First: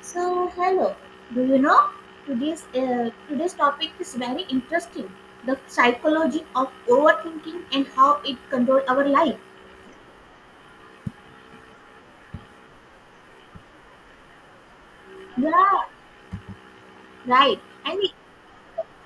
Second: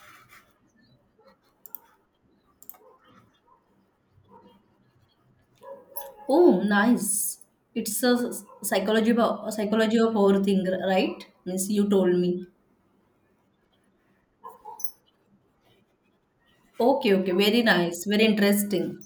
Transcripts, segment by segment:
So, hello. Do you know today's topic is very interesting. The psychology Oh, of nice. overthinking and It's a how it controls our psychology life. about psychology of overthink, right? Means you told me. Yeah, Okay, okay, very right. And nice, it- very interesting.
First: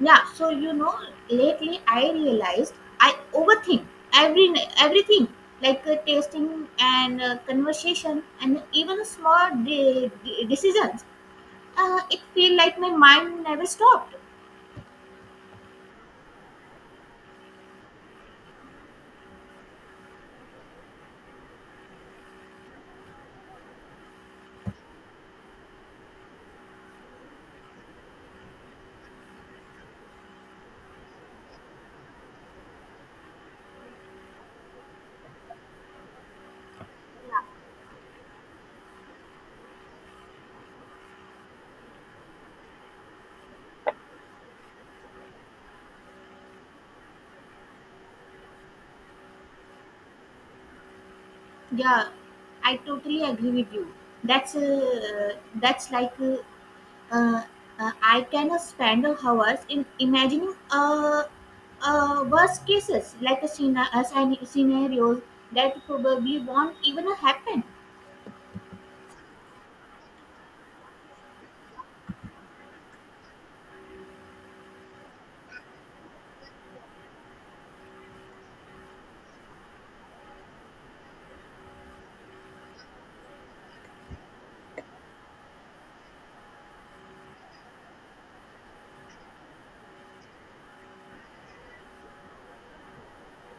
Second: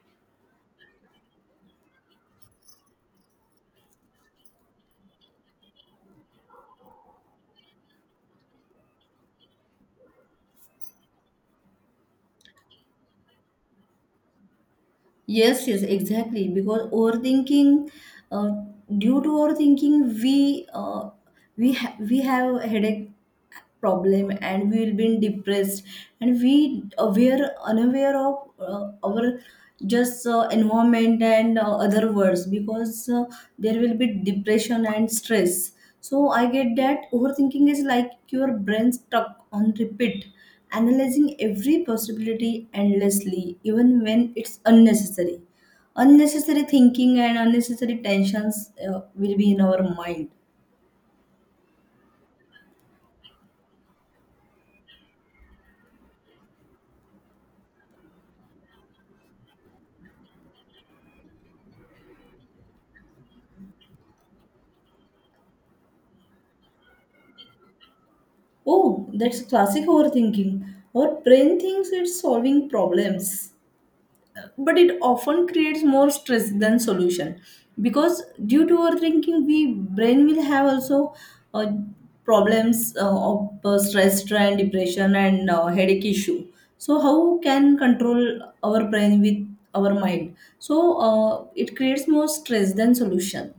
yeah, so you know, lately I realized I overthink every everything, like tasting and conversation and even small decisions. It feel like my mind never stopped. Yes, yes, exactly. Because uh, due to overthinking, we have a headache problem, and we will be depressed, and we aware unaware of our just environment and other words, because there will be depression and stress. So I get that overthinking is like your brain stuck on repeat, analyzing every possibility endlessly, even when it's unnecessary. Unnecessary thinking and unnecessary tensions will be in our mind. Yeah, I totally agree with you. That's like uh, I can spend hours in imagining worst cases like a, scena- a scen- scenarios that probably won't even happen. Oh, that's classic overthinking. Our brain thinks it's solving problems, but it often creates more stress than solution, because due to overthinking we brain will have also uh, problems of stress and depression and headache issue. So how can control our brain with our mind? So it creates more stress than solution.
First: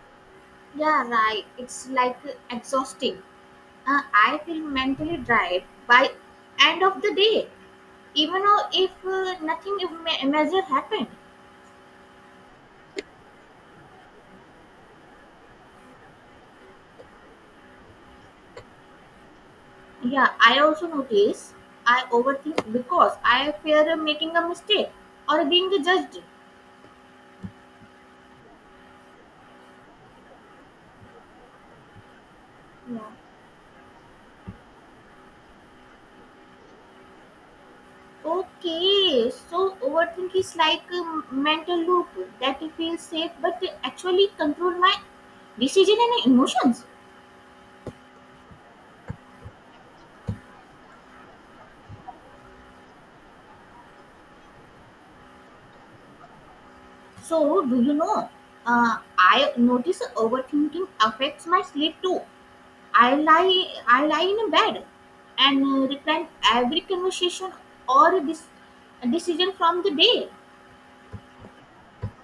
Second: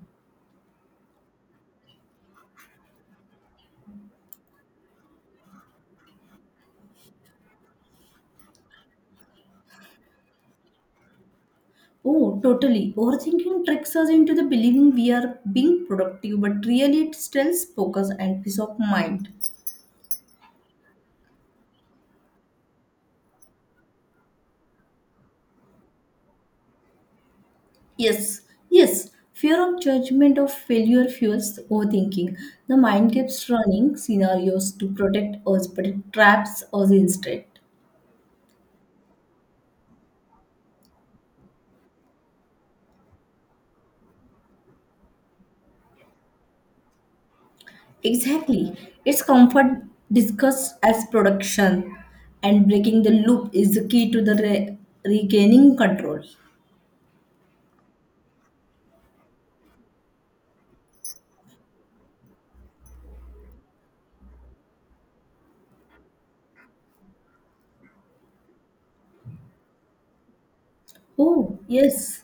Yeah, right. It's like exhausting. I feel mentally dried by end of the day, even though if nothing major happened. Oh, totally. Overthinking tricks us into the believing we are being productive, but really it still focus and peace of mind. Yeah, I also notice I overthink because I fear of making a mistake or being judged. Yes, yes. Fear of judgment of failure fuels overthinking. The Yeah. mind keeps running scenarios to protect us, but it traps us instead. Okay, so overthink is like a mental loop that feels safe but actually control my decision and emotions. Exactly. It's comfort discussed as production, and breaking the loop is the key to the regaining control. So, do you know? I notice overthinking affects my sleep too. I lie in bed and replan every conversation or this decision from the day. Oh, yes,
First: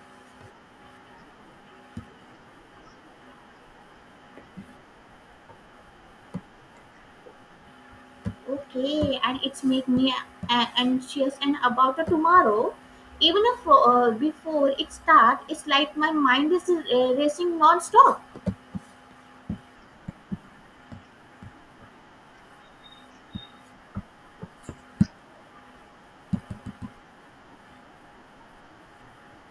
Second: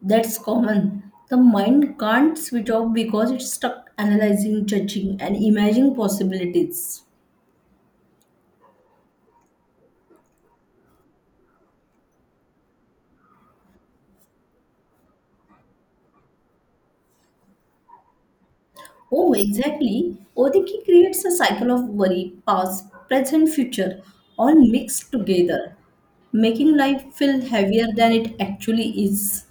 that's common. The mind can't switch off because it's stuck analyzing, judging, and imagining possibilities. Okay, and it's make me anxious and about the tomorrow. Even if, before it start, it's like my mind is racing non-stop. Oh, exactly. Odiki creates a cycle of worry, past, present, future, all mixed together, making life feel heavier than it actually is.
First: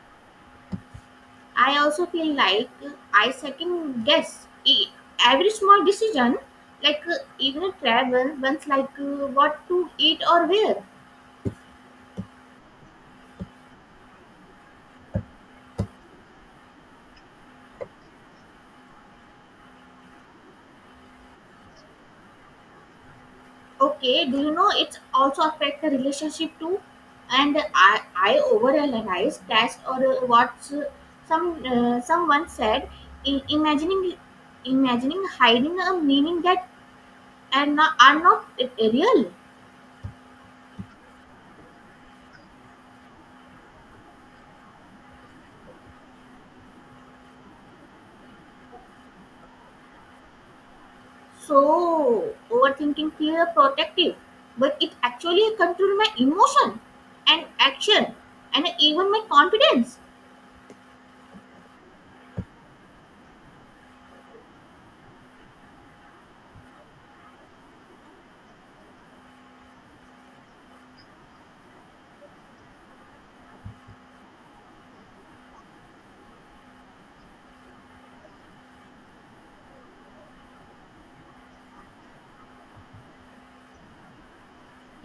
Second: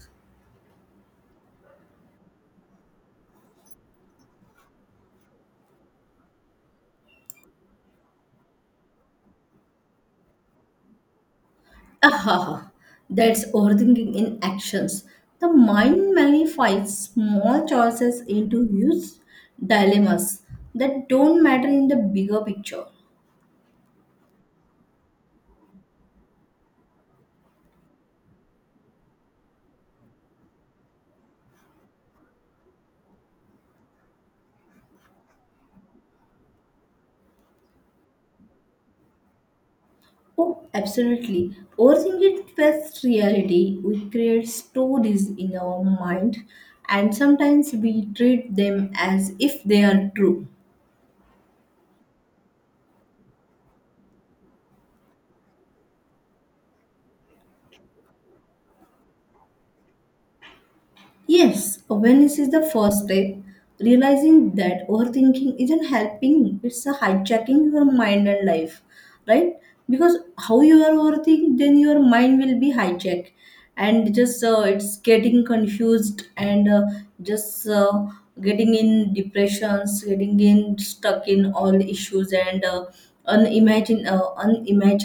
I also feel like I second guess every small decision, like even a travel, once like what to eat or where. Aha, that's overthinking in actions. The mind magnifies small choices into huge dilemmas that don't matter in the bigger picture. Okay, do you know it's also affect the relationship too? And I overanalyze that or what some someone said. I- imagining, imagining hiding a meaning that are not real. Oh, absolutely. Overthinking fits reality. We create stories in our mind, and sometimes we treat them as if they are true. So overthinking feel protective, but it actually control my emotion and action and even my confidence. Yes, awareness is the first step. Realizing that overthinking isn't helping, it's a hijacking your mind and life, right? Because how you are overthinking, then your mind will be hijacked and just it's getting confused and just getting in depressions, getting in stuck in all issues, and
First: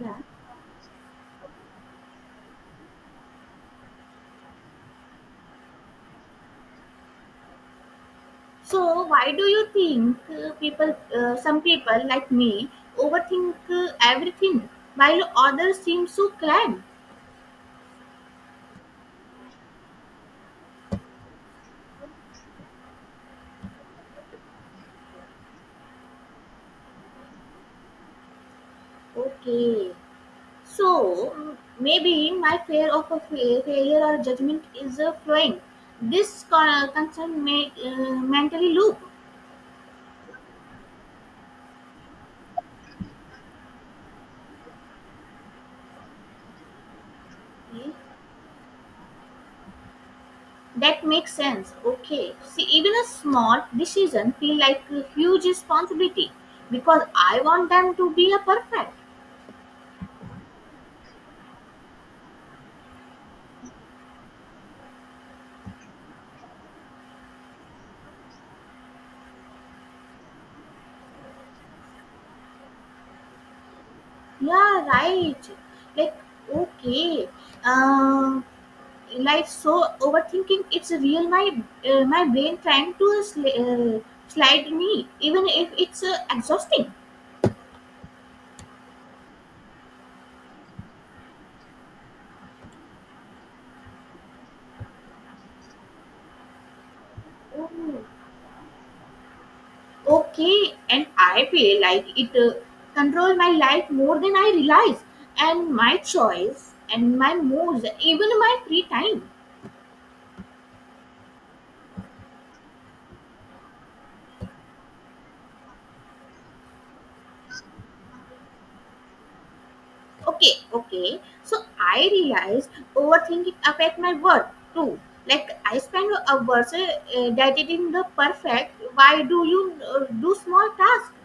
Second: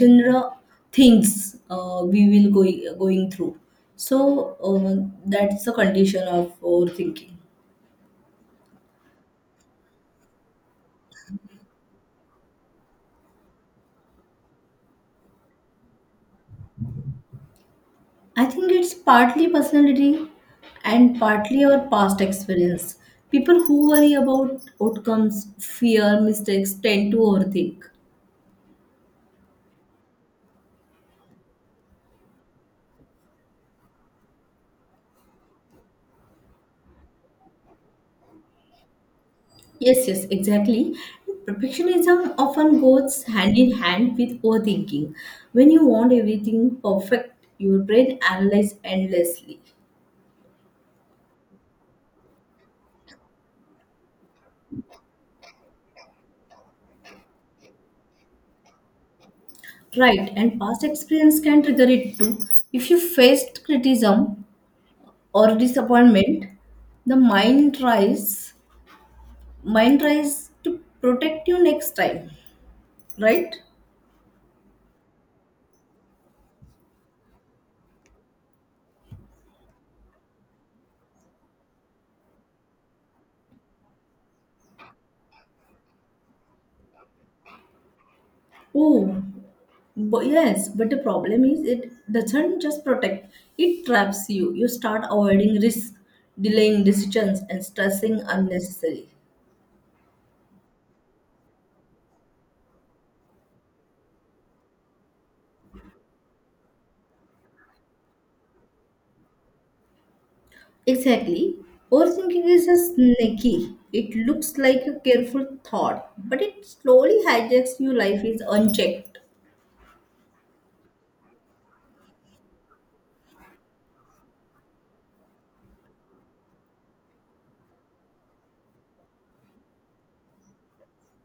Yeah. Things we will going through. So that's the condition of overthinking. So, why do you think people, some people like me, overthink everything while others seem so calm? I think it's partly personality and partly our past experience. People who worry about outcomes, fear, mistakes tend to overthink. Okay, so maybe my fear of a failure or judgment is flowing. This concern may mentally loop. Yes, yes, exactly. Perfectionism often goes hand in hand with overthinking. When you want everything perfect, your Okay, brain analyzes endlessly. That makes sense. Okay, see, even a small decision feel like a huge responsibility because I want them to be a perfect. Right, and past experience can trigger it too. If you faced criticism or disappointment, the mind tries to protect you next time, right? Yeah, right. Like, okay. Um, overthinking. It's a real my my brain trying to slide me, even if it's exhausting. Oh, but yes, but the problem is it doesn't just protect; it traps you. You start avoiding risk, delaying decisions, and Oh, stressing unnecessarily. okay. And I feel like it control my life more than I realize, and my choice, and my moods, even my free time. Exactly. Overthinking is a sneaky. It looks like a careful thought, but it slowly hijacks your life is unchecked. Okay, okay, so I realized overthinking affect my work too, like I spend hours dieting the perfect why do you do small tasks.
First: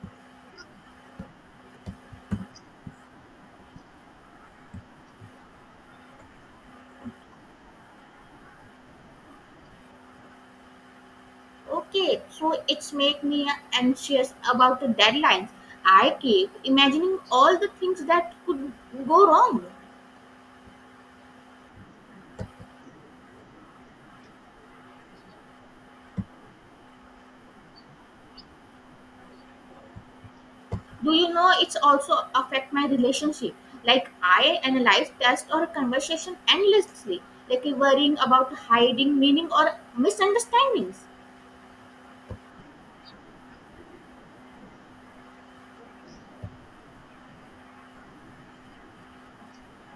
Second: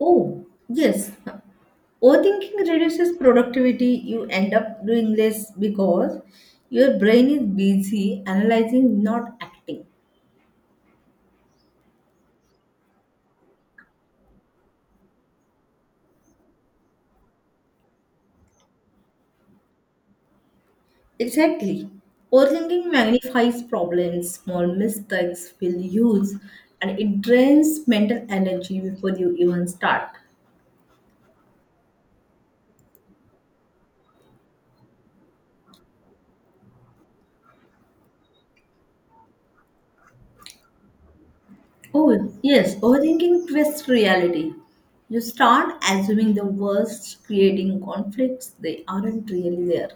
Oh, yes. Overthinking reduces productivity. You end up doing less because your brain is busy analyzing, not acting. Okay, so it's make me anxious about the deadlines. I keep imagining all the things that could go wrong. Exactly. Overthinking magnifies problems, small mistakes feel huge, and it drains mental energy before you even start. Do you know it's also affect my relationship, like I analyze test or conversation endlessly, like worrying about hiding meaning or misunderstandings. Oh, yes, overthinking twists reality. You start assuming the worst, creating conflicts they aren't really there.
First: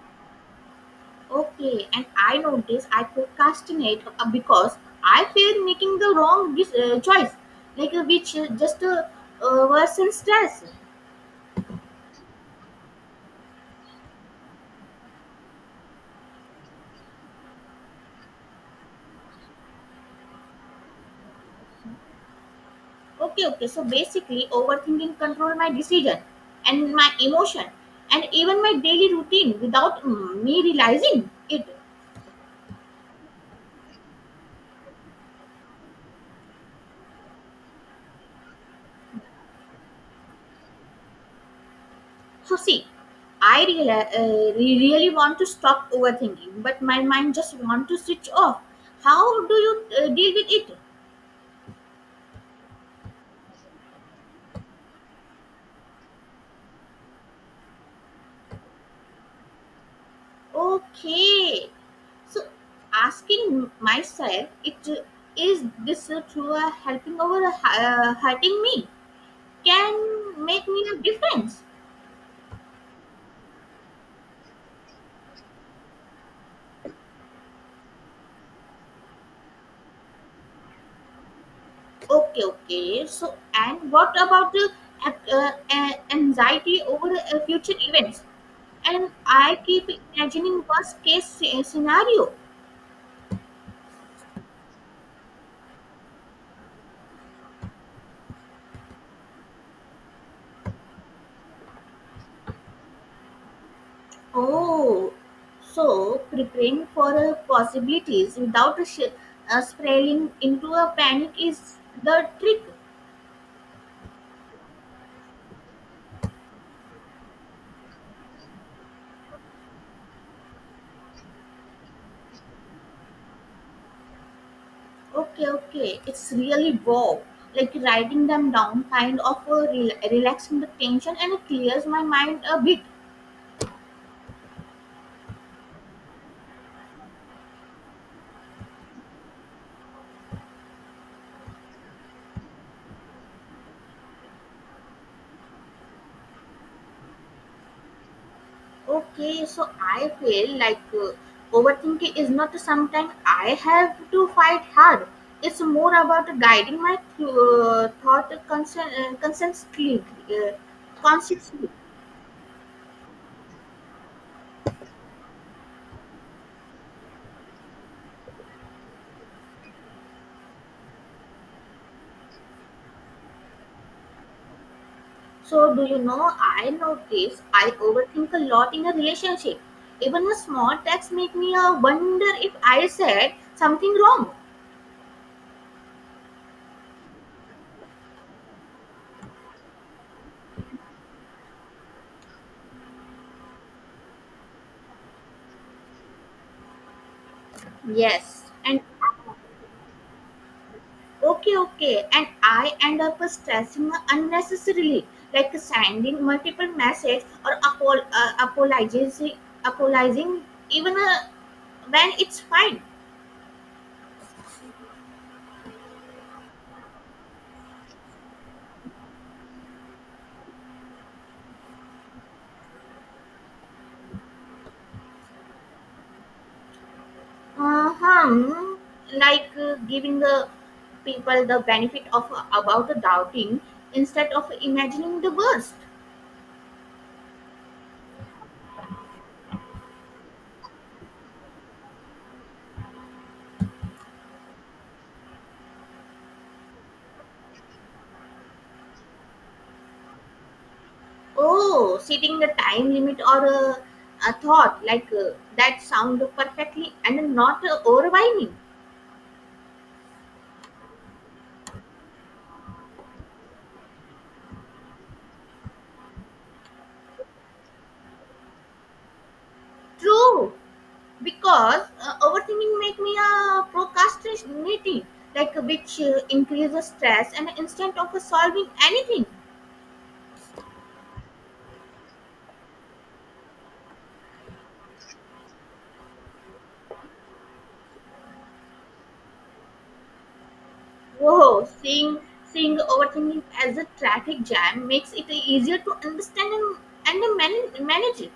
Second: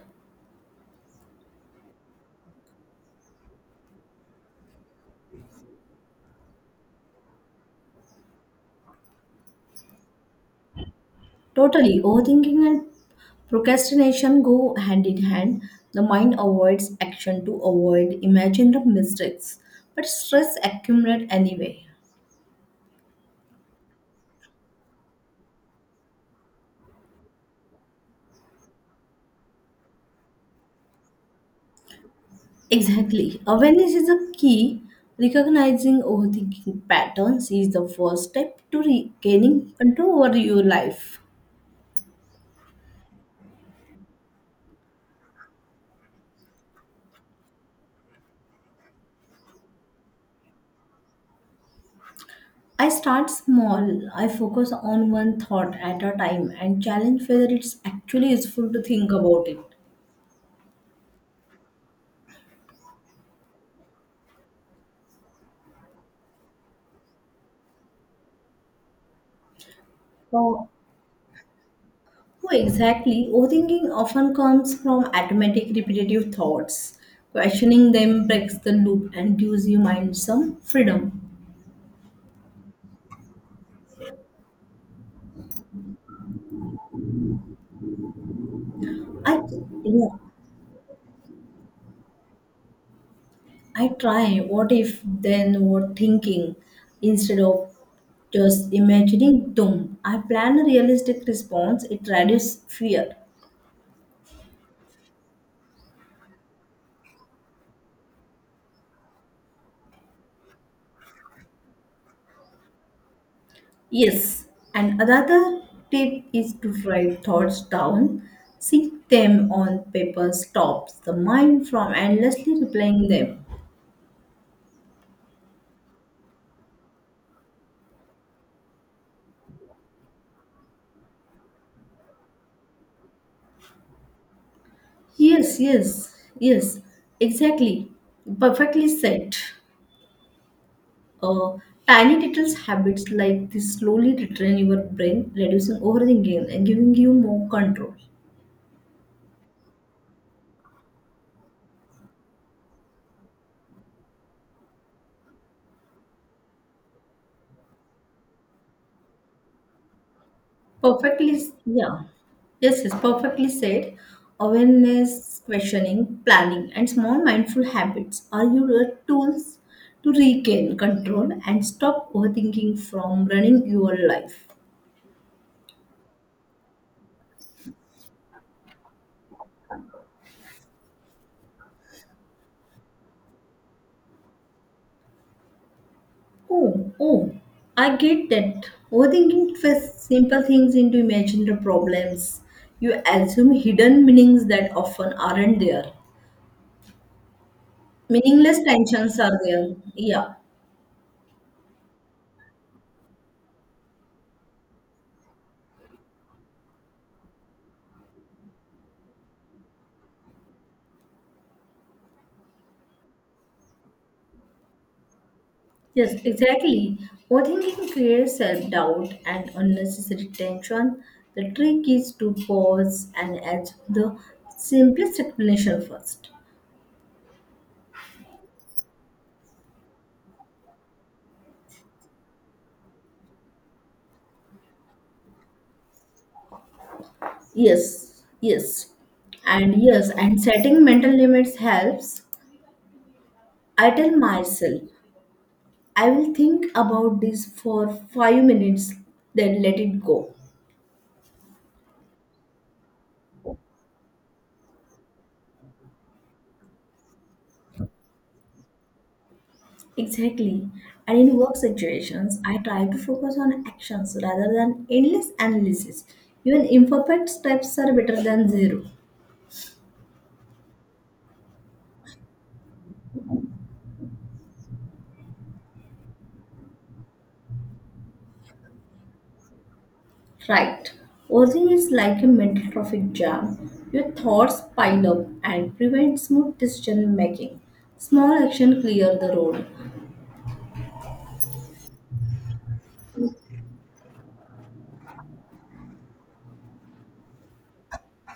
Okay, and I notice I procrastinate because I fear making the wrong choice, like which just worsens stress. Totally. Overthinking and procrastination go hand in hand. The mind avoids action to avoid imagined mistakes, but stress accumulates anyway. Okay, okay. So basically, overthinking control my decision and my emotion and even my daily routine without me realizing it. Exactly. Awareness is a key. Recognizing overthinking patterns is the first step to regaining control over your life. So see, I really want to stop overthinking, but my mind just want to switch off. How do you deal with it? I start small. I focus on one thought at a time and challenge whether it's actually useful to think about it. Okay. So, asking myself, it is this a true helping over hurting me can make So me a difference. Oh, exactly. Overthinking often comes from automatic repetitive thoughts. Questioning them breaks the loop and gives your mind some freedom. Okay, okay. So, and what about the anxiety over future events? And I, I keep yeah, imagining worst case scenario. I try what if, then what thinking, instead of just imagining doom. I plan a realistic response, it reduces fear. Oh, so preparing for possibilities without spiraling into a panic is the trick. Yes, and another tip is to write thoughts down. Seeing them on paper stops the mind from endlessly replaying them. Okay, okay, it's really wow. Like writing them down kind of relaxing the tension and it clears my mind a bit. Yes, yes, yes, exactly. Perfectly said. Uh, Tiny little habits like this slowly retrain your brain, reducing overthinking and giving you more control. Okay, so I feel like overthinking is not something I have to fight hard. It's more about guiding my thought consistently. Uh, Perfectly, consciously. yeah. Yes, yes, perfectly said. Awareness, questioning, planning, and small mindful habits are your tools to regain control and stop overthinking from running your life. So, do you know, I notice I overthink a lot in a relationship. Even a small text make me wonder if I said something wrong. Oh, oh, I get that. Overthinking twists simple things into imaginary problems. You assume hidden meanings that often aren't there. Yes, Meaningless and tensions are there. Yeah. Okay, okay, and I end up stressing unnecessarily, like sending multiple messages or apologizing even when it's fine. Yes, exactly. Overthinking creates self doubt and unnecessary tension. The trick is to pause and ask the simplest explanation first. Uh-huh. Like giving the people the benefit of about the doubting instead of imagining the worst. Yes, yes. And yes, and setting mental limits helps. I tell myself I will think about this for 5 minutes, then let it go. Oh, setting the time limit or a thought like that sound perfectly and not overwhelming. Exactly. And in work situations, I try to focus on actions rather than endless analysis. Even imperfect steps are better than zero. True, because overthinking make me a procrastinating, like which increases stress and instead of solving anything. Right. Overthinking is like a mental traffic jam. Your thoughts pile up and prevent smooth decision making. Small action clear the road. Oh, seeing overthinking as a traffic jam makes it easier to understand and manage it.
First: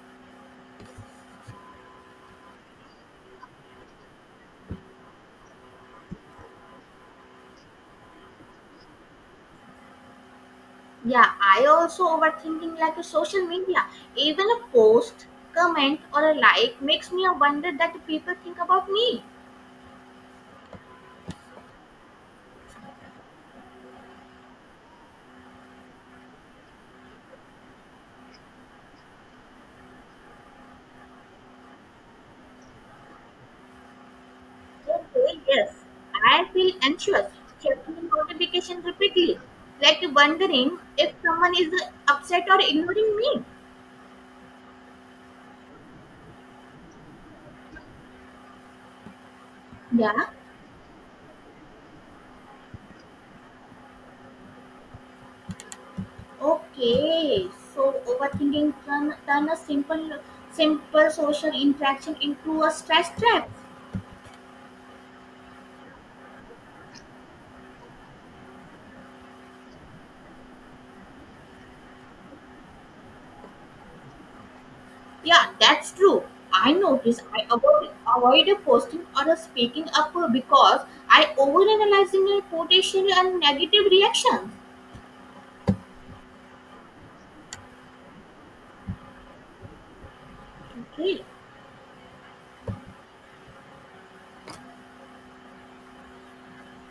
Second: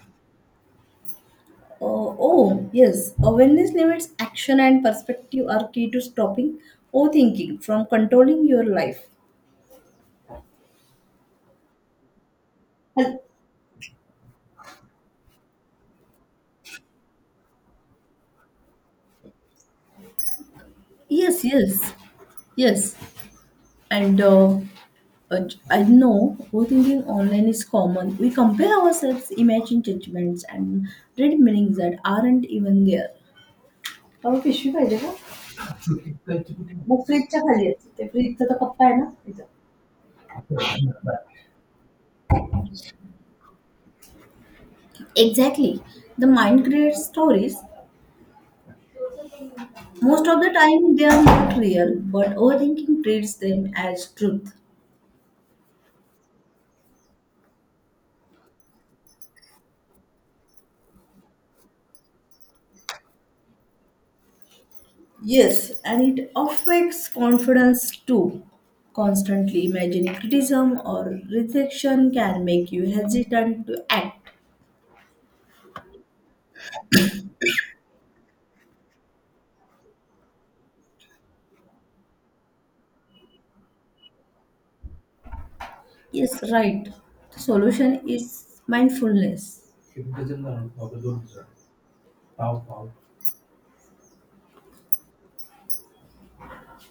Oh, yes. Awareness limits action and perspective are key to stopping overthinking from controlling your life. Yeah, I also overthinking like a And- social media. Even a post, comment, or a like makes me a wonder that people think about me. yes, yes, yes. And uh, I know overthinking online is common. We compare ourselves, imagine judgments, and read meanings that aren't even there. बाबा पिशवी पाहिजे का Okay, yes, I feel mug anxious, फ्रीजच्या खाली असते ते checking फ्रीजचा तो kappa notifications आहे ना repeatedly, तिथं like wondering if someone is upset or ignoring me. Exactly the mind create stories. Most Yeah. of the time, they are not real, but overthinking treats them as truth. Okay, so overthinking turn a simple social interaction into a stress trap. Yes, and it affects confidence too. Constantly imagining criticism or rejection can make you hesitant to act. Yeah, that's true. I notice I avoid a posting or a speaking up because I overanalyzing my potential and negative reactions. Yes, right. The solution is mindfulness. Okay.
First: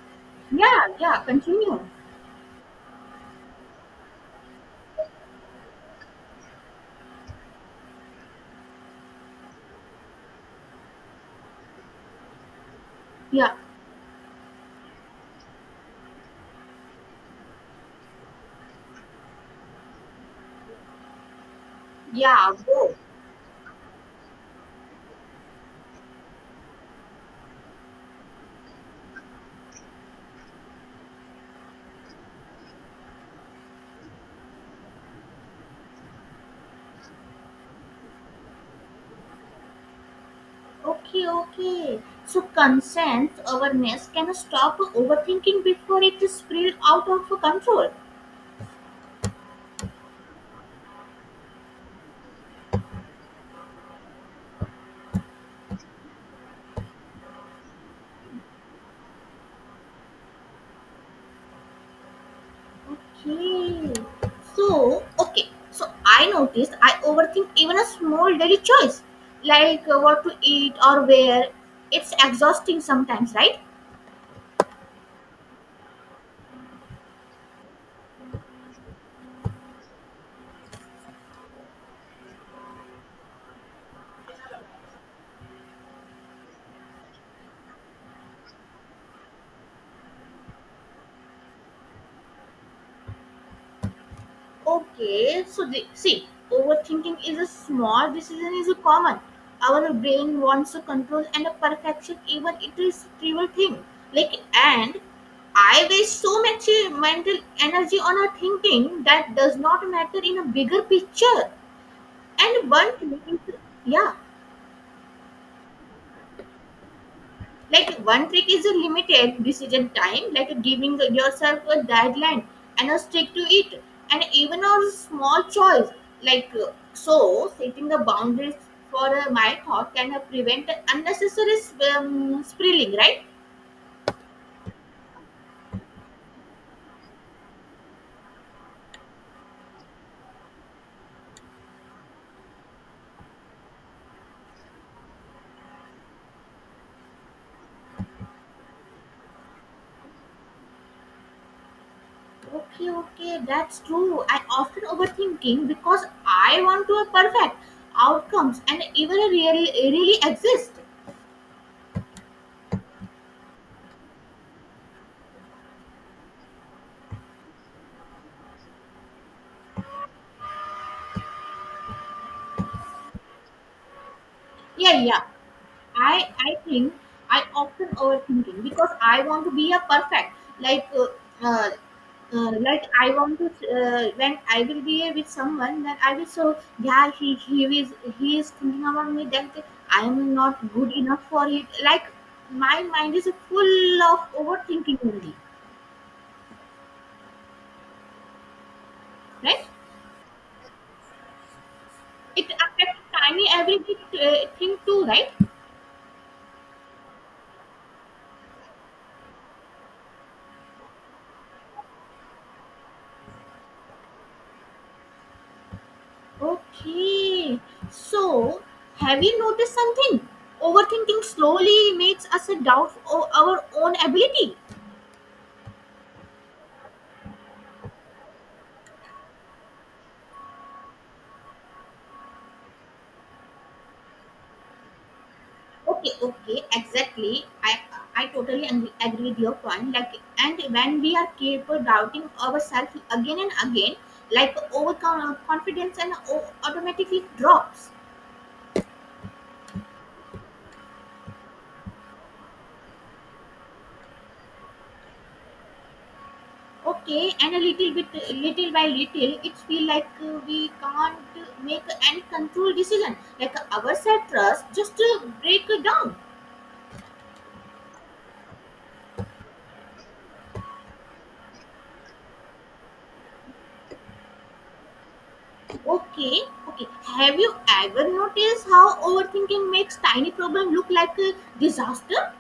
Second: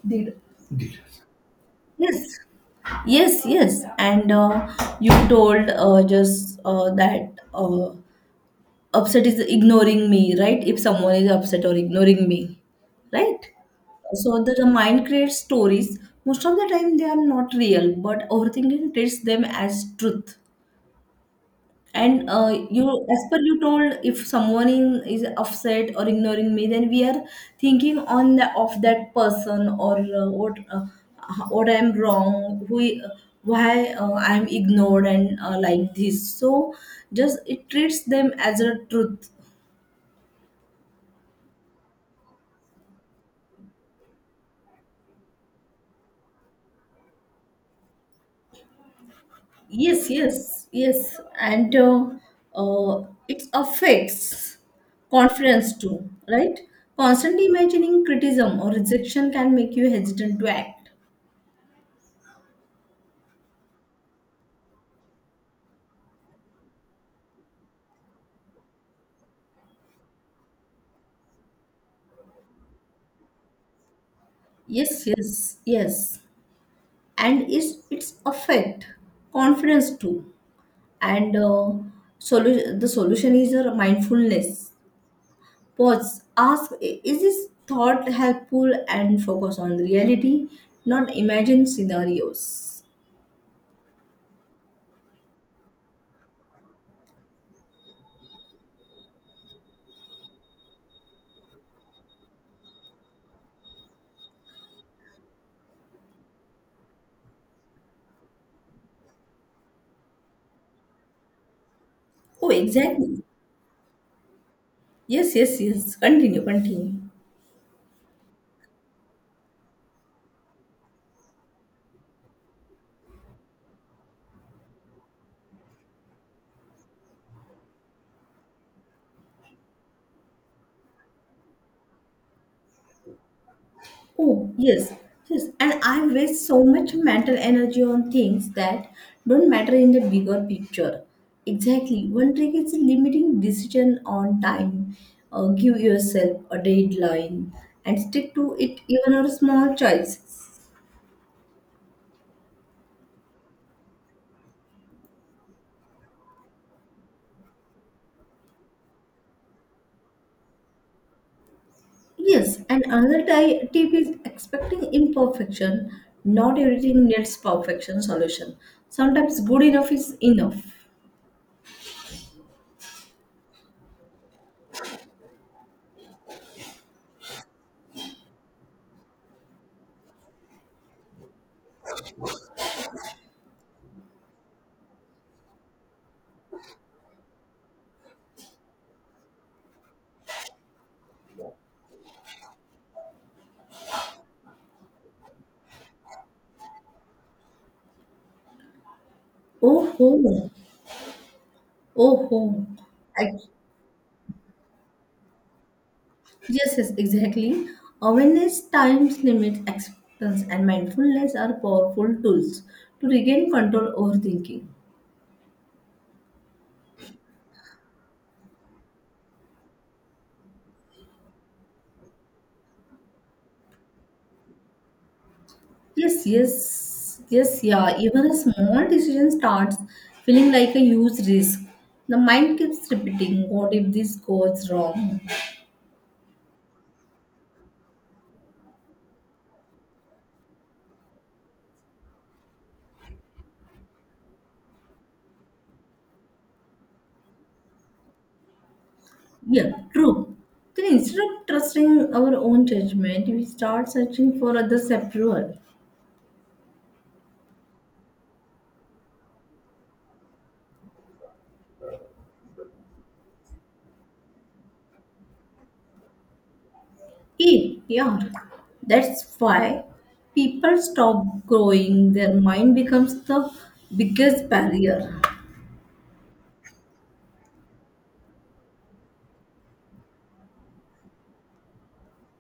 Did Yeah, yeah, continue. Yes, yes, yes. And you told just that. Upset is ignoring me, right? If someone is upset or ignoring me, right? Yeah, So the mind creates stories. Most of the time, they are not real, but overthinking treats them as truth. And yeah, you, go. as per you told, if someone is upset or ignoring me, then we are thinking on the of that person, or what I'm wrong, why I'm ignored, and like this. So just it treats them as a truth. Okay, okay. So consent awareness can stop overthinking before it is spilled out of control. Yes, yes, yes, and it affects confidence too, right? Constantly imagining criticism or rejection can make you hesitant to act. Okay. So, okay. So I noticed I overthink even a small daily choice, like what to eat or where. It's exhausting sometimes, right? Yes, yes, yes, and it's affect confidence too, and the solution is your mindfulness. Pause, ask, Is this thought helpful, and focus on reality, not imagine scenarios. Okay. So see, overthinking is a small decision is a common. Our brain wants to control and a perfection, even it is trivial thing. And I waste so much mental energy on a thinking that does not matter in a bigger picture. Oh, And one trick exactly. is, yeah, Yes, yes, yes. Continue, continue. like one trick is a limited decision time, like giving yourself a deadline and a stick to it, and even a small choice, like so setting the boundaries for my thought can prevent unnecessary spilling, right? Oh, yes, yes. And I waste so much mental energy on things that don't matter in the bigger picture. Exactly. One trick is limiting decision on time. Give yourself a deadline and stick to it even on small choices. Okay, okay, that's true. I often overthinking because I want to a perfect outcomes and even a real really exist. Yes, and another tip is expecting imperfection. Not everything needs perfection solution. Sometimes good enough is enough. Yeah, yeah. I think I often overthinking because I want to be a perfect like uh, uh, like I want to when I will be with someone then I will so yeah he is thinking about me that I am not good enough for it, like my mind is full of overthinking only, right? Oh, oh. It Oh, affects tiny Ex- everything thing too, right? yes, yes, exactly. Awareness, time limits, acceptance, and mindfulness are powerful tools to regain control over thinking. Okay. So, have you noticed something? Overthinking slowly makes us a doubt of our own ability. Yes, yes, yes, yeah. Even a small decision starts feeling like a huge risk. The mind keeps repeating, what if this goes wrong? Okay, okay, exactly. I totally agree with your point. Like, and when we are capable doubting ourselves again and again, like overconfidence and automatically drops. Yeah, true. Then instead of trusting our own judgment, we start searching for others' approval. Okay, and a little bit, little by little, it feel like we can't make any control decision. Like our self trust just break down. Yeah. That's why people stop growing. Their mind becomes the biggest barrier. Okay, okay. Have you ever noticed how overthinking makes tiny problem look like a disaster?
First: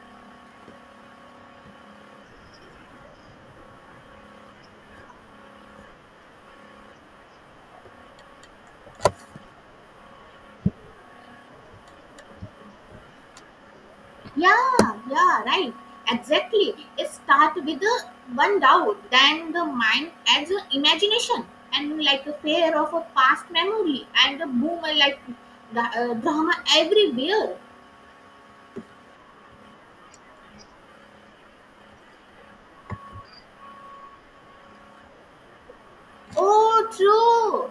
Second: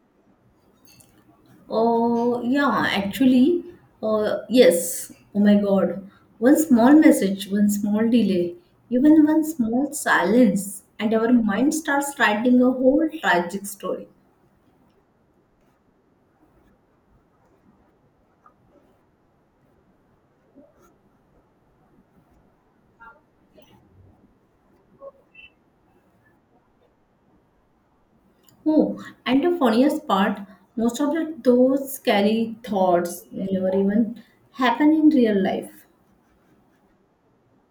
Oh, yeah, actually, yes. Oh my God. One small message, one small delay, even one small silence, and our mind starts writing a whole tragic story. Yeah, yeah, right. Exactly. It start with one doubt, then the mind adds imagination and like a fear of a past memory and a boom like drama everywhere. Oh, and the funniest part, most of those scary thoughts never even happen in real life. Oh, true.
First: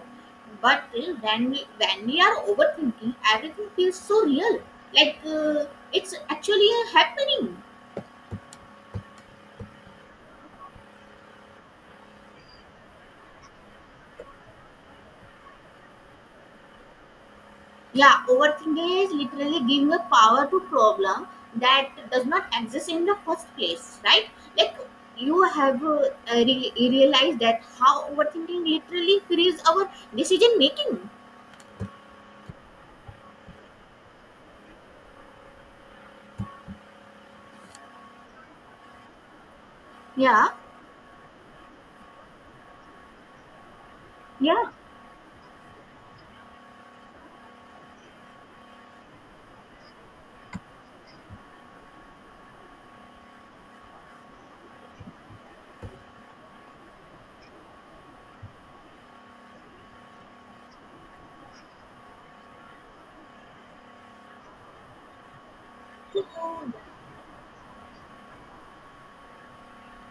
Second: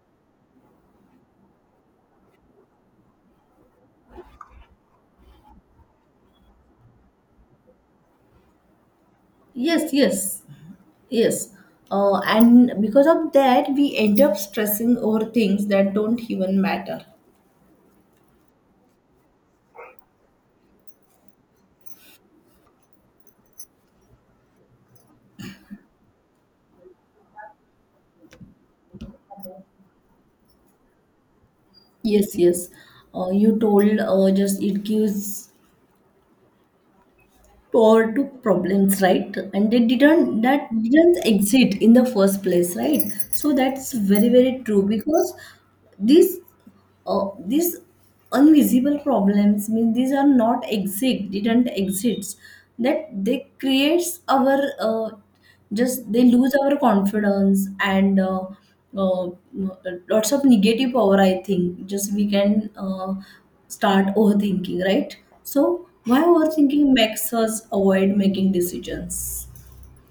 But when we are overthinking, everything feels so real. Like it's actually happening. Yes, yes. Yes. And because of that, we end up stressing over things that don't even matter. Yeah, overthinking is literally giving a power to problem that does not exist in the first place, right? Like you have realized that how overthinking literally frees our decision making. Yes, yes. You told just it gives power to problems, right? And they didn't Yeah, that didn't exist in the first place, right? So that's very very yeah. true because these these invisible problems mean these are not exist didn't exist that they creates our just they lose our confidence and uh, lots of negative power. I think just we can start overthinking, right? So why So overthinking makes us avoid making decisions?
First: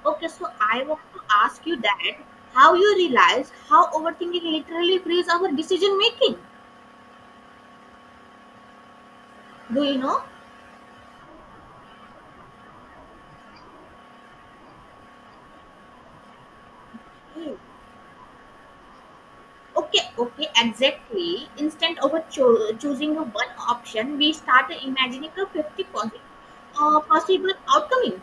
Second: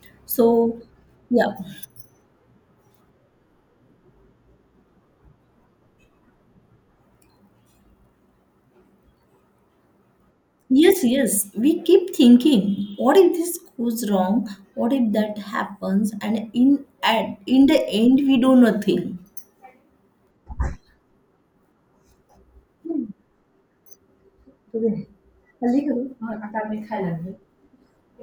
okay, so So I want to yeah. ask you that how you realize how overthinking literally frees our decision making. Do you know? Yes, yes, we keep thinking what if this goes wrong, what if that happens, and Hmm. in the end we do nothing. Okay, okay, exactly. Instead of choosing a one option, we start Okay. imagining a 50 possible, possible outcome.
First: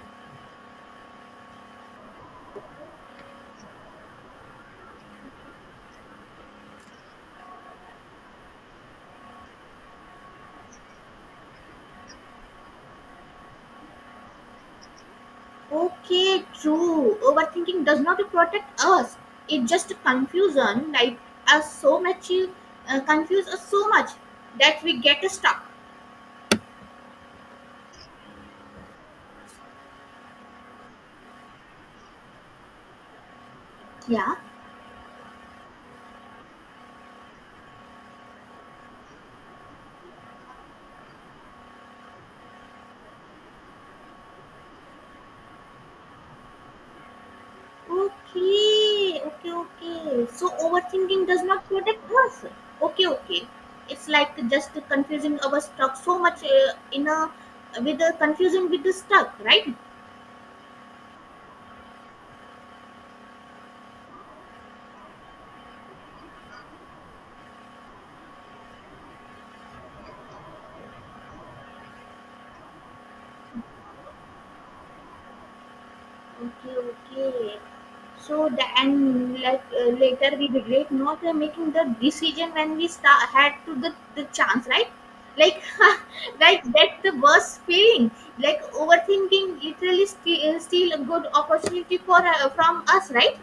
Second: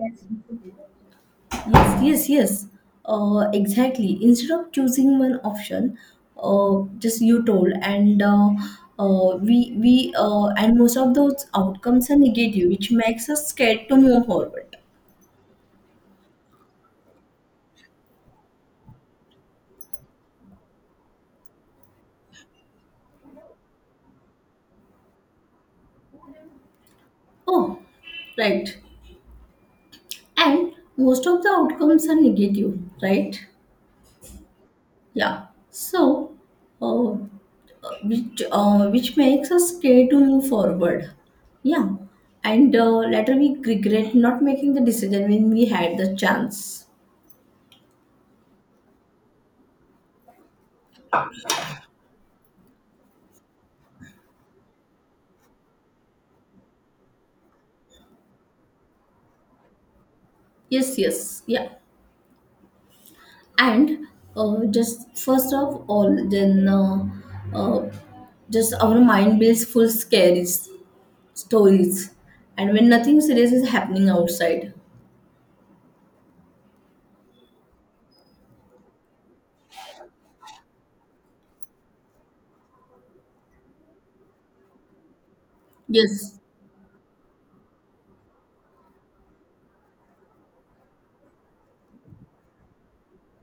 Yes, yes, yes. Exactly. Instead of choosing one option, just you told, and we and most of those outcomes are negative, which makes us scared to move forward. Okay, true. Overthinking does not protect us. It just confusion, like us so much, confuse us so much that we get stuck. Oh, right. And most of the outcomes are negative, right? Yeah. Yeah. So, uh, which makes us scared to move forward. Yeah. And later we regret not making the decision when we had the chance. Okay, okay, okay. So overthinking does not protect us. Okay, okay. It's like just confusing our stuck so much in a with the confusing with the stuck, right? Yes. Yes. Yeah. And just first of all, then uh, just our mind builds full scary stories, and when nothing serious is happening outside. Okay, okay. So the and like later we regret not making the decision when we start had to the chance, right? Like Yes. like that's the worst feeling. Like overthinking literally steal a good opportunity for from us, right?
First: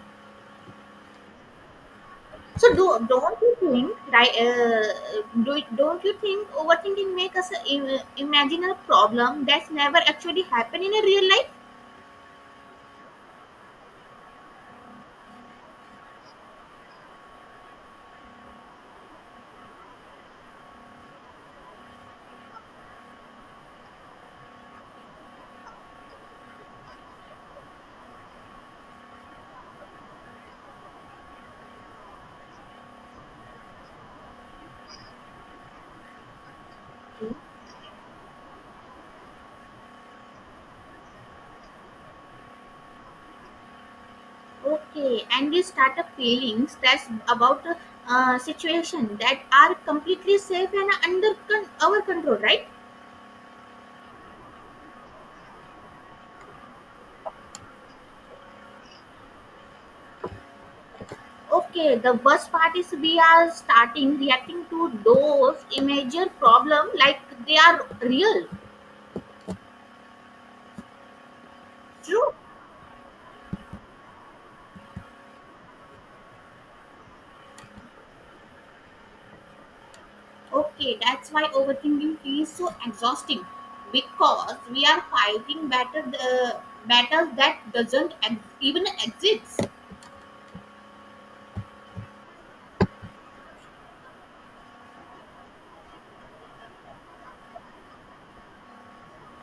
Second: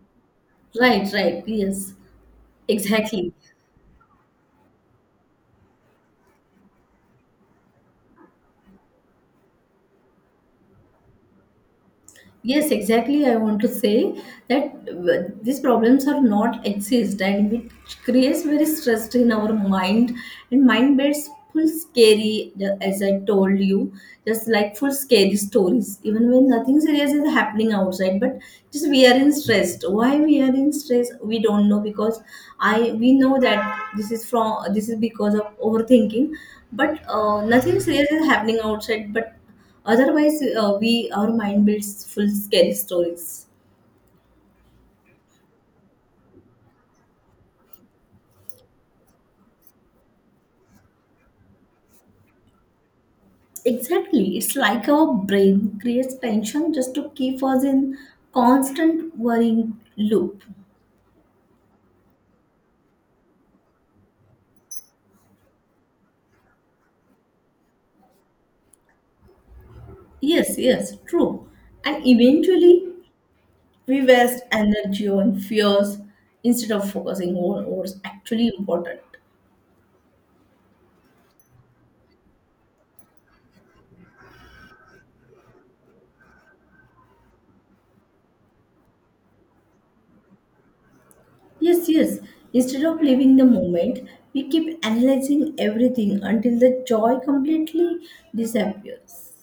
Right. Right. Yes. So do Exactly. don't you think, right? Do don't you think overthinking make us imagine a problem that's never actually happened in a real life? Yes, exactly. I want to say that these problems are not exist, and it creates very stress in our mind. And mind beds full scary as I told you, just like full scary stories even when nothing serious is happening outside, but just we are in stress. Why we are in stress we don't know, because I we know that this is because of overthinking. But nothing serious is happening outside. But otherwise, we our mind builds full scary stories. Okay, and we start up feelings that's about a situation that are completely safe and under our control, right? Exactly, it's like our brain creates tension just to keep us in constant worrying loop. Okay, the worst part is we are starting reacting to those major problem like they are real, Yes, yes, true. And true. eventually, we waste energy on fears instead of focusing on what's actually important. Okay, that's why overthinking feels so exhausting because we are fighting better the battles that doesn't even exist. Yes, yes. Instead of living the moment, we keep analyzing everything until the joy completely disappears.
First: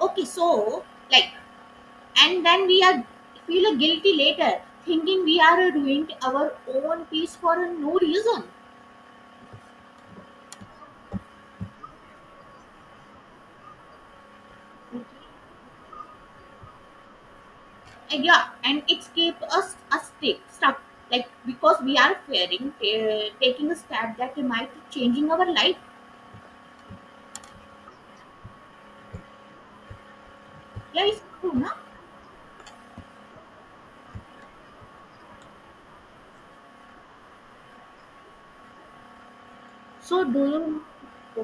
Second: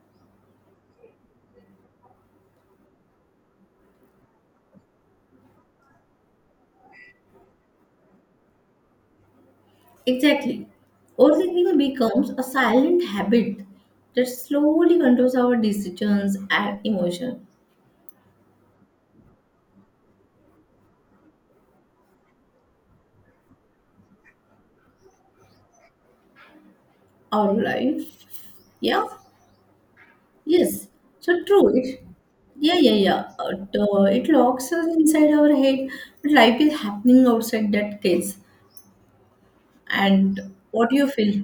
Okay, so like, and then we are feel guilty later, thinking we are ruined our own peace for no reason. Exactly. Overthinking becomes a silent habit that slowly controls our decisions and emotion, And yeah, and it keeps us stick stuck like because we are fearing taking a step that might changing our life. our life. Yeah. Yes. Yeah, it's So true, na? true. It. Yeah, yeah, yeah. It locks us inside our head, but life is happening outside that case. So And do you? what do you feel?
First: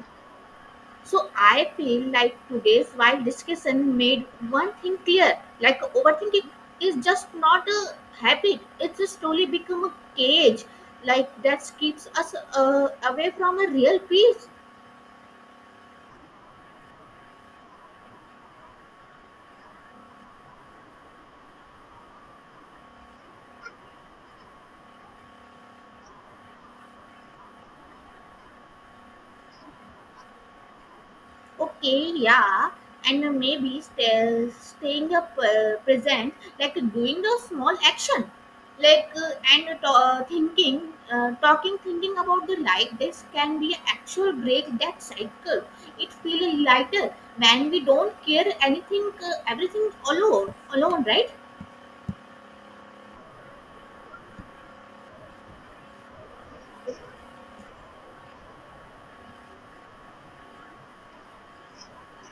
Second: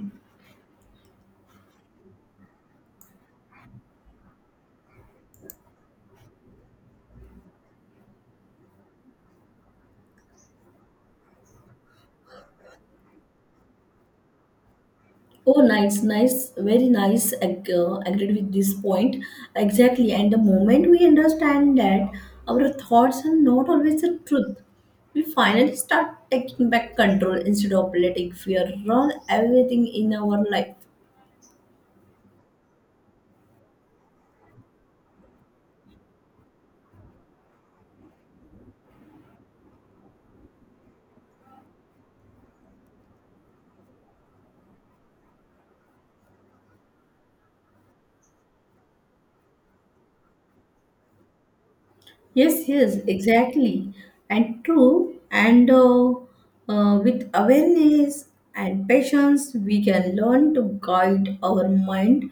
So I feel like today's wild discussion made one thing clear: like overthinking is just not a habit; it's just slowly become a cage, like that keeps us away from a real peace. Oh, nice, nice, very nice. Agreed with this point. Exactly. And the moment we understand that our thoughts are not always the truth, we finally start taking back control instead of letting fear run everything in our life. Okay, yeah, and maybe staying up present, like doing a small action like thinking, talking, thinking about the life, this can be actual break that cycle. It feels lighter when we don't care anything, everything alone, right? Yes, yes, exactly. And true. And with awareness and patience, we can learn to guide our mind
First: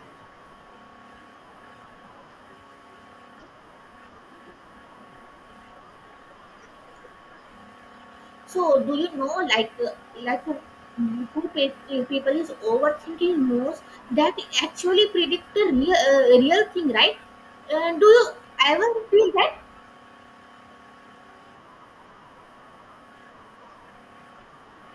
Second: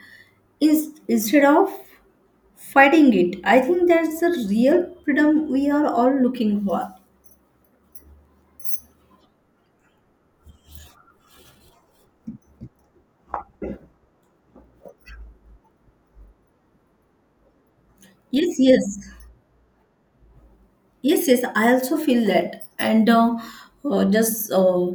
is, instead of fighting it. I think that's the real freedom we are all looking for. So, do you know, like who pe- people is overthinking most that actually predict the real, real thing, right? Do you Yes, ever yes. feel that? Yes, yes, I also feel that. And just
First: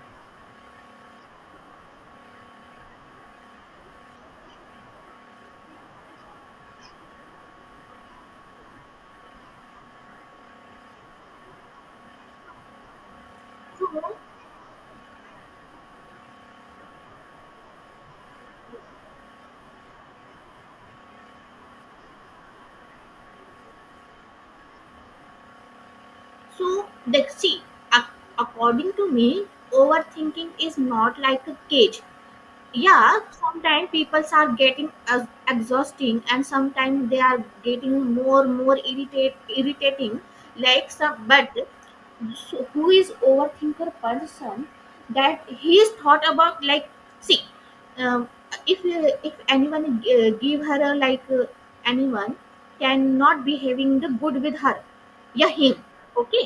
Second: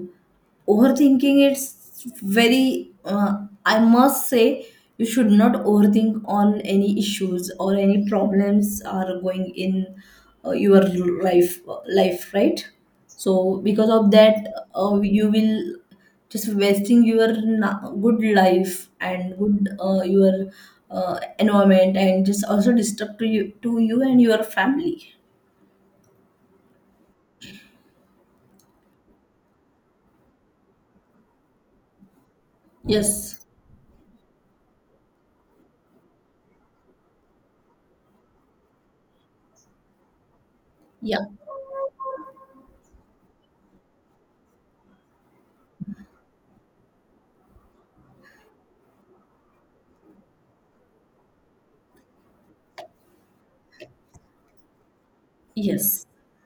overthinking, it's very, I must say, you should not overthink on any issues or any problems are going in your life, life, right? So So, because of that, you will just wasting your good life and good your environment, and just also disturb to you and your family. so the see, ac- according to me, overthinking is not like a cage. Yeah, Yes. sometimes people are getting as exhausting and sometimes they are getting more irritate irritating, like Yeah. some. But so who is overthinker person that he's thought about, like, see, um, if anyone give her a, like, anyone cannot be having the good with her, yeah, him. Yes. Okay,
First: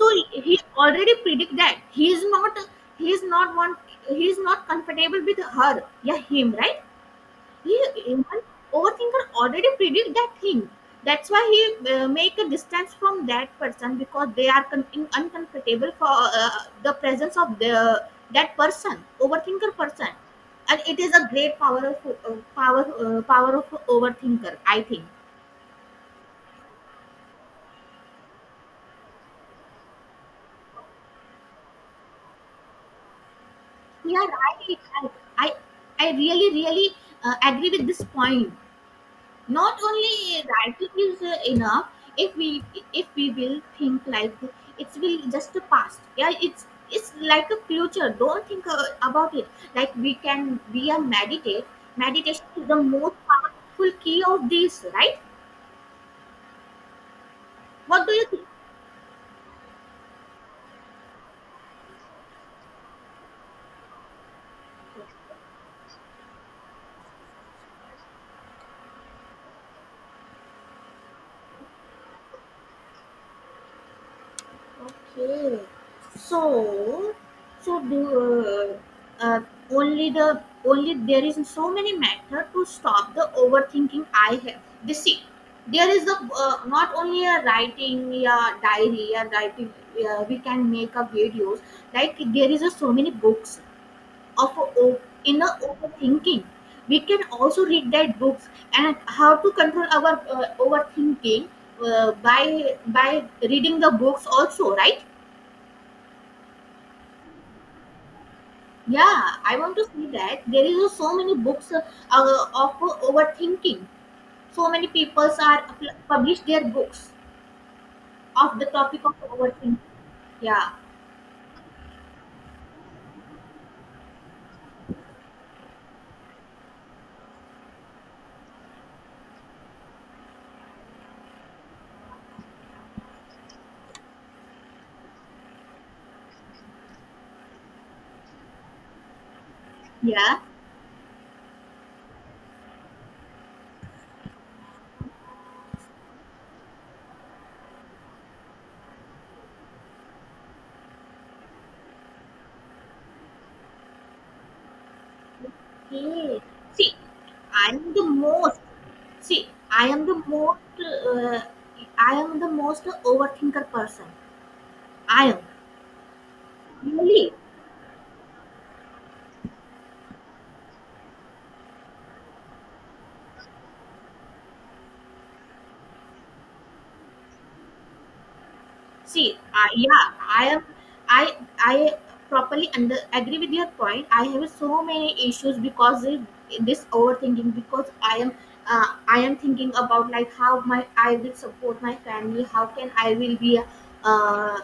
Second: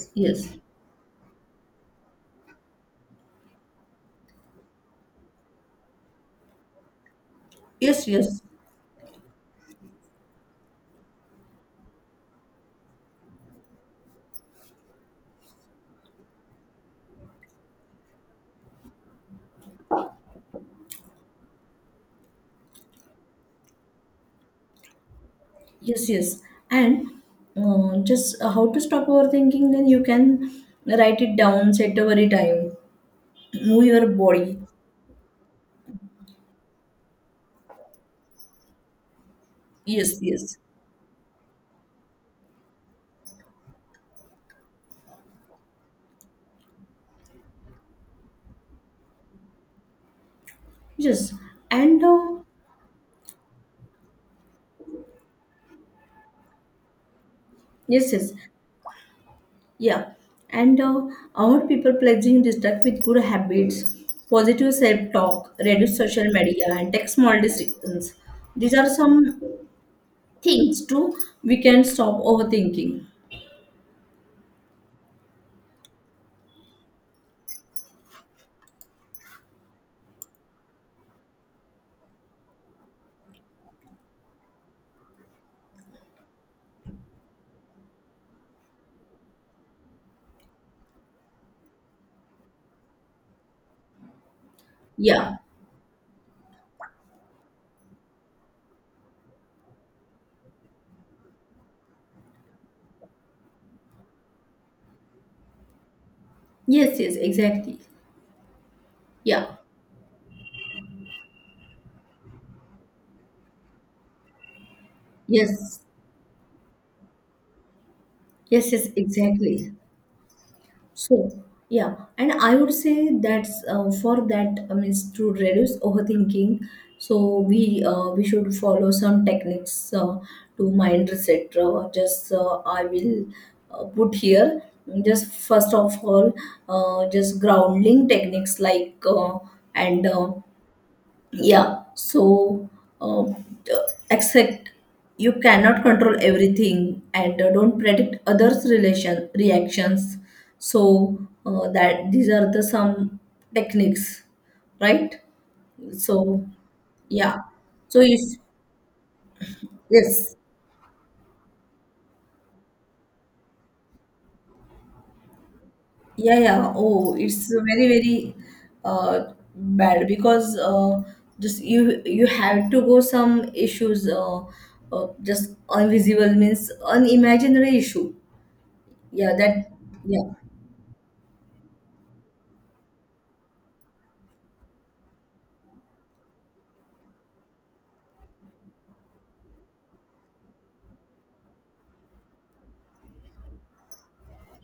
so Yes. he already predict that he is not, he is not want, he is not comfortable with her, yeah, him, right? He Yes. even Yes. overthinker already predict that thing. That's why he make a distance from that person, because they are uncomfortable for the presence of the that person overthinker person. And it is a great power of power of overthinker, I think. Yes, yes. And just how to stop overthinking, then you can write it down, set over a time, move your Yeah, body. I, I really agree with this point. Not Yes. only Yes. that, it is enough. If we, if we will think like it will just a past. Yeah, it's like a future. Don't think about it. Like we are Yes. meditate. And Meditation is the most powerful key of this, right? What yes, do you yes. think? Yeah. And our people pledging distract with good habits, positive self talk, reduce social media, and take small decisions. These are some things too we can stop overthinking. Okay. So, so do uh, only the only there is so many method to stop the overthinking I have. They see, there is the not only a writing, yeah, diary, yeah, writing. Yeah, we can make a videos. Like there is a so many books of Yeah. in a overthinking. We can also read that books and how to control our overthinking by reading the books also, right? Yes, yes, exactly. Yeah, Yeah. I want to see that. There is so many books of overthinking. So many people are Yes. publish their books of the Yes, yes, topic of exactly. overthinking. Yeah, So, yeah. And I would say that's for that, I mean, to reduce overthinking. So we should follow some techniques to mind reset. Just I will put here. Just first of all, just grounding techniques like and yeah. yeah. So uh, except you cannot control everything, and don't predict others' relation reactions. So that these are the some techniques, right? Hey, So see, yeah, I am so the it's most. See, I am the yes, most. I am the most overthinker person. I am yeah, yeah. Oh, really. it's very very bad, because just you have to go some issues just invisible means unimaginary issue. Yeah, See, I, that, yeah, yeah, I am. I I properly under agree with your point. I have so many issues because of this overthinking. Because I am thinking about like how my I will support my family. How can I will be, uh,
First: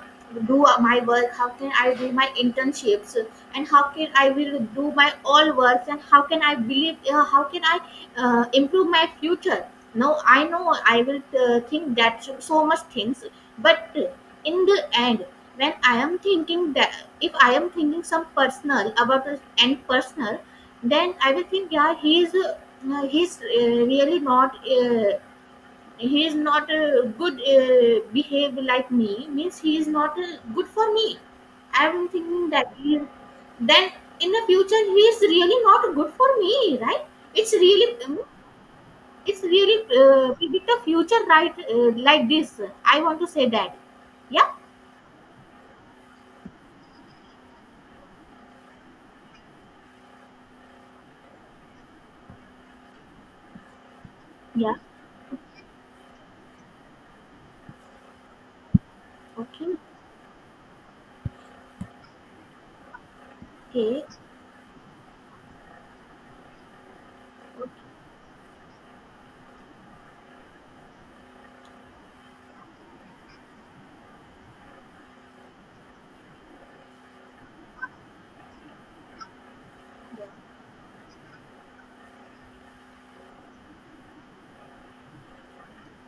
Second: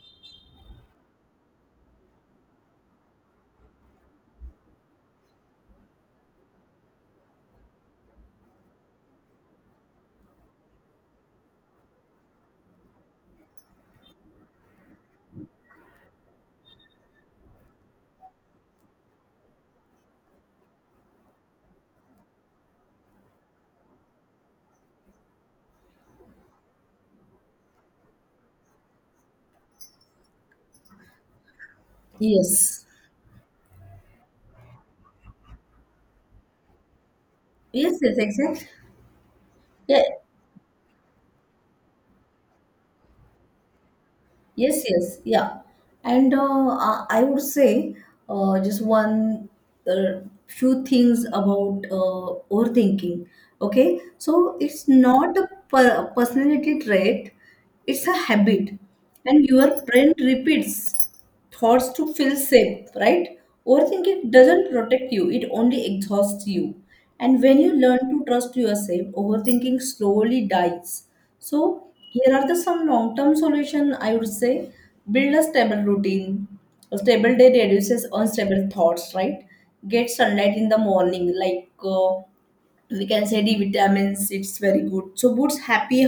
do my work. How can I do my internships, and how can I will do my all works, and how can I believe, how can I improve my future. No, I know I will think that so much things, but in the end, when I am thinking that, if I am thinking some personal about this and personal, then I will think, yeah, he is, he's really not, he is not good behave like me, means he is not good for me. I am thinking that yes. he, then in the future he is really not good for me, right? It's really, Yes, yes, exactly. it's really Yeah, predict the future, right? Like this I want to say that. Yeah, yes, yes, yeah. And I would say just one uh, few things about overthinking. Okay, so yeah. it's not a personality trait, it's a habit, and your Okay, brain repeats thoughts to feel safe, right? okay, Overthinking doesn't protect you, it only exhausts you. And when you learn to trust yourself, overthinking slowly dies. So, here are the some long term solution I would say: build a stable routine. A stable day reduces unstable thoughts, right? Get sunlight in the morning, like we can say D vitamins. It's very good. So boots happy,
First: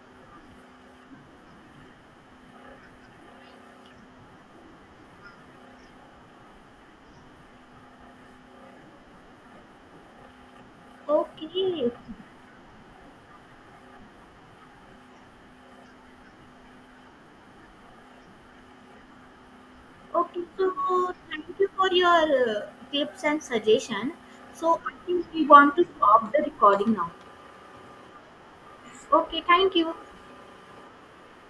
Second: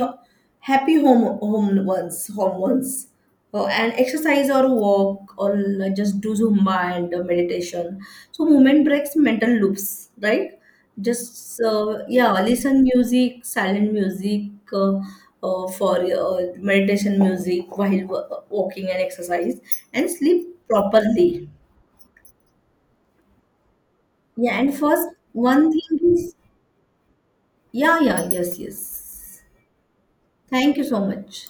happy home home once home once. Oh, and exercise or walk, or like just do zumba and meditation. So movement breaks mental loops, right? Just okay, yeah, listen music, silent music uh, for meditation music while walking and exercise, and okay. sleep So thank properly. you for your tips and suggestion. Yeah, and So I first think we one want to thing stop is the recording now. yeah, yeah, yes, yes. Okay, thank you. Thank you so much.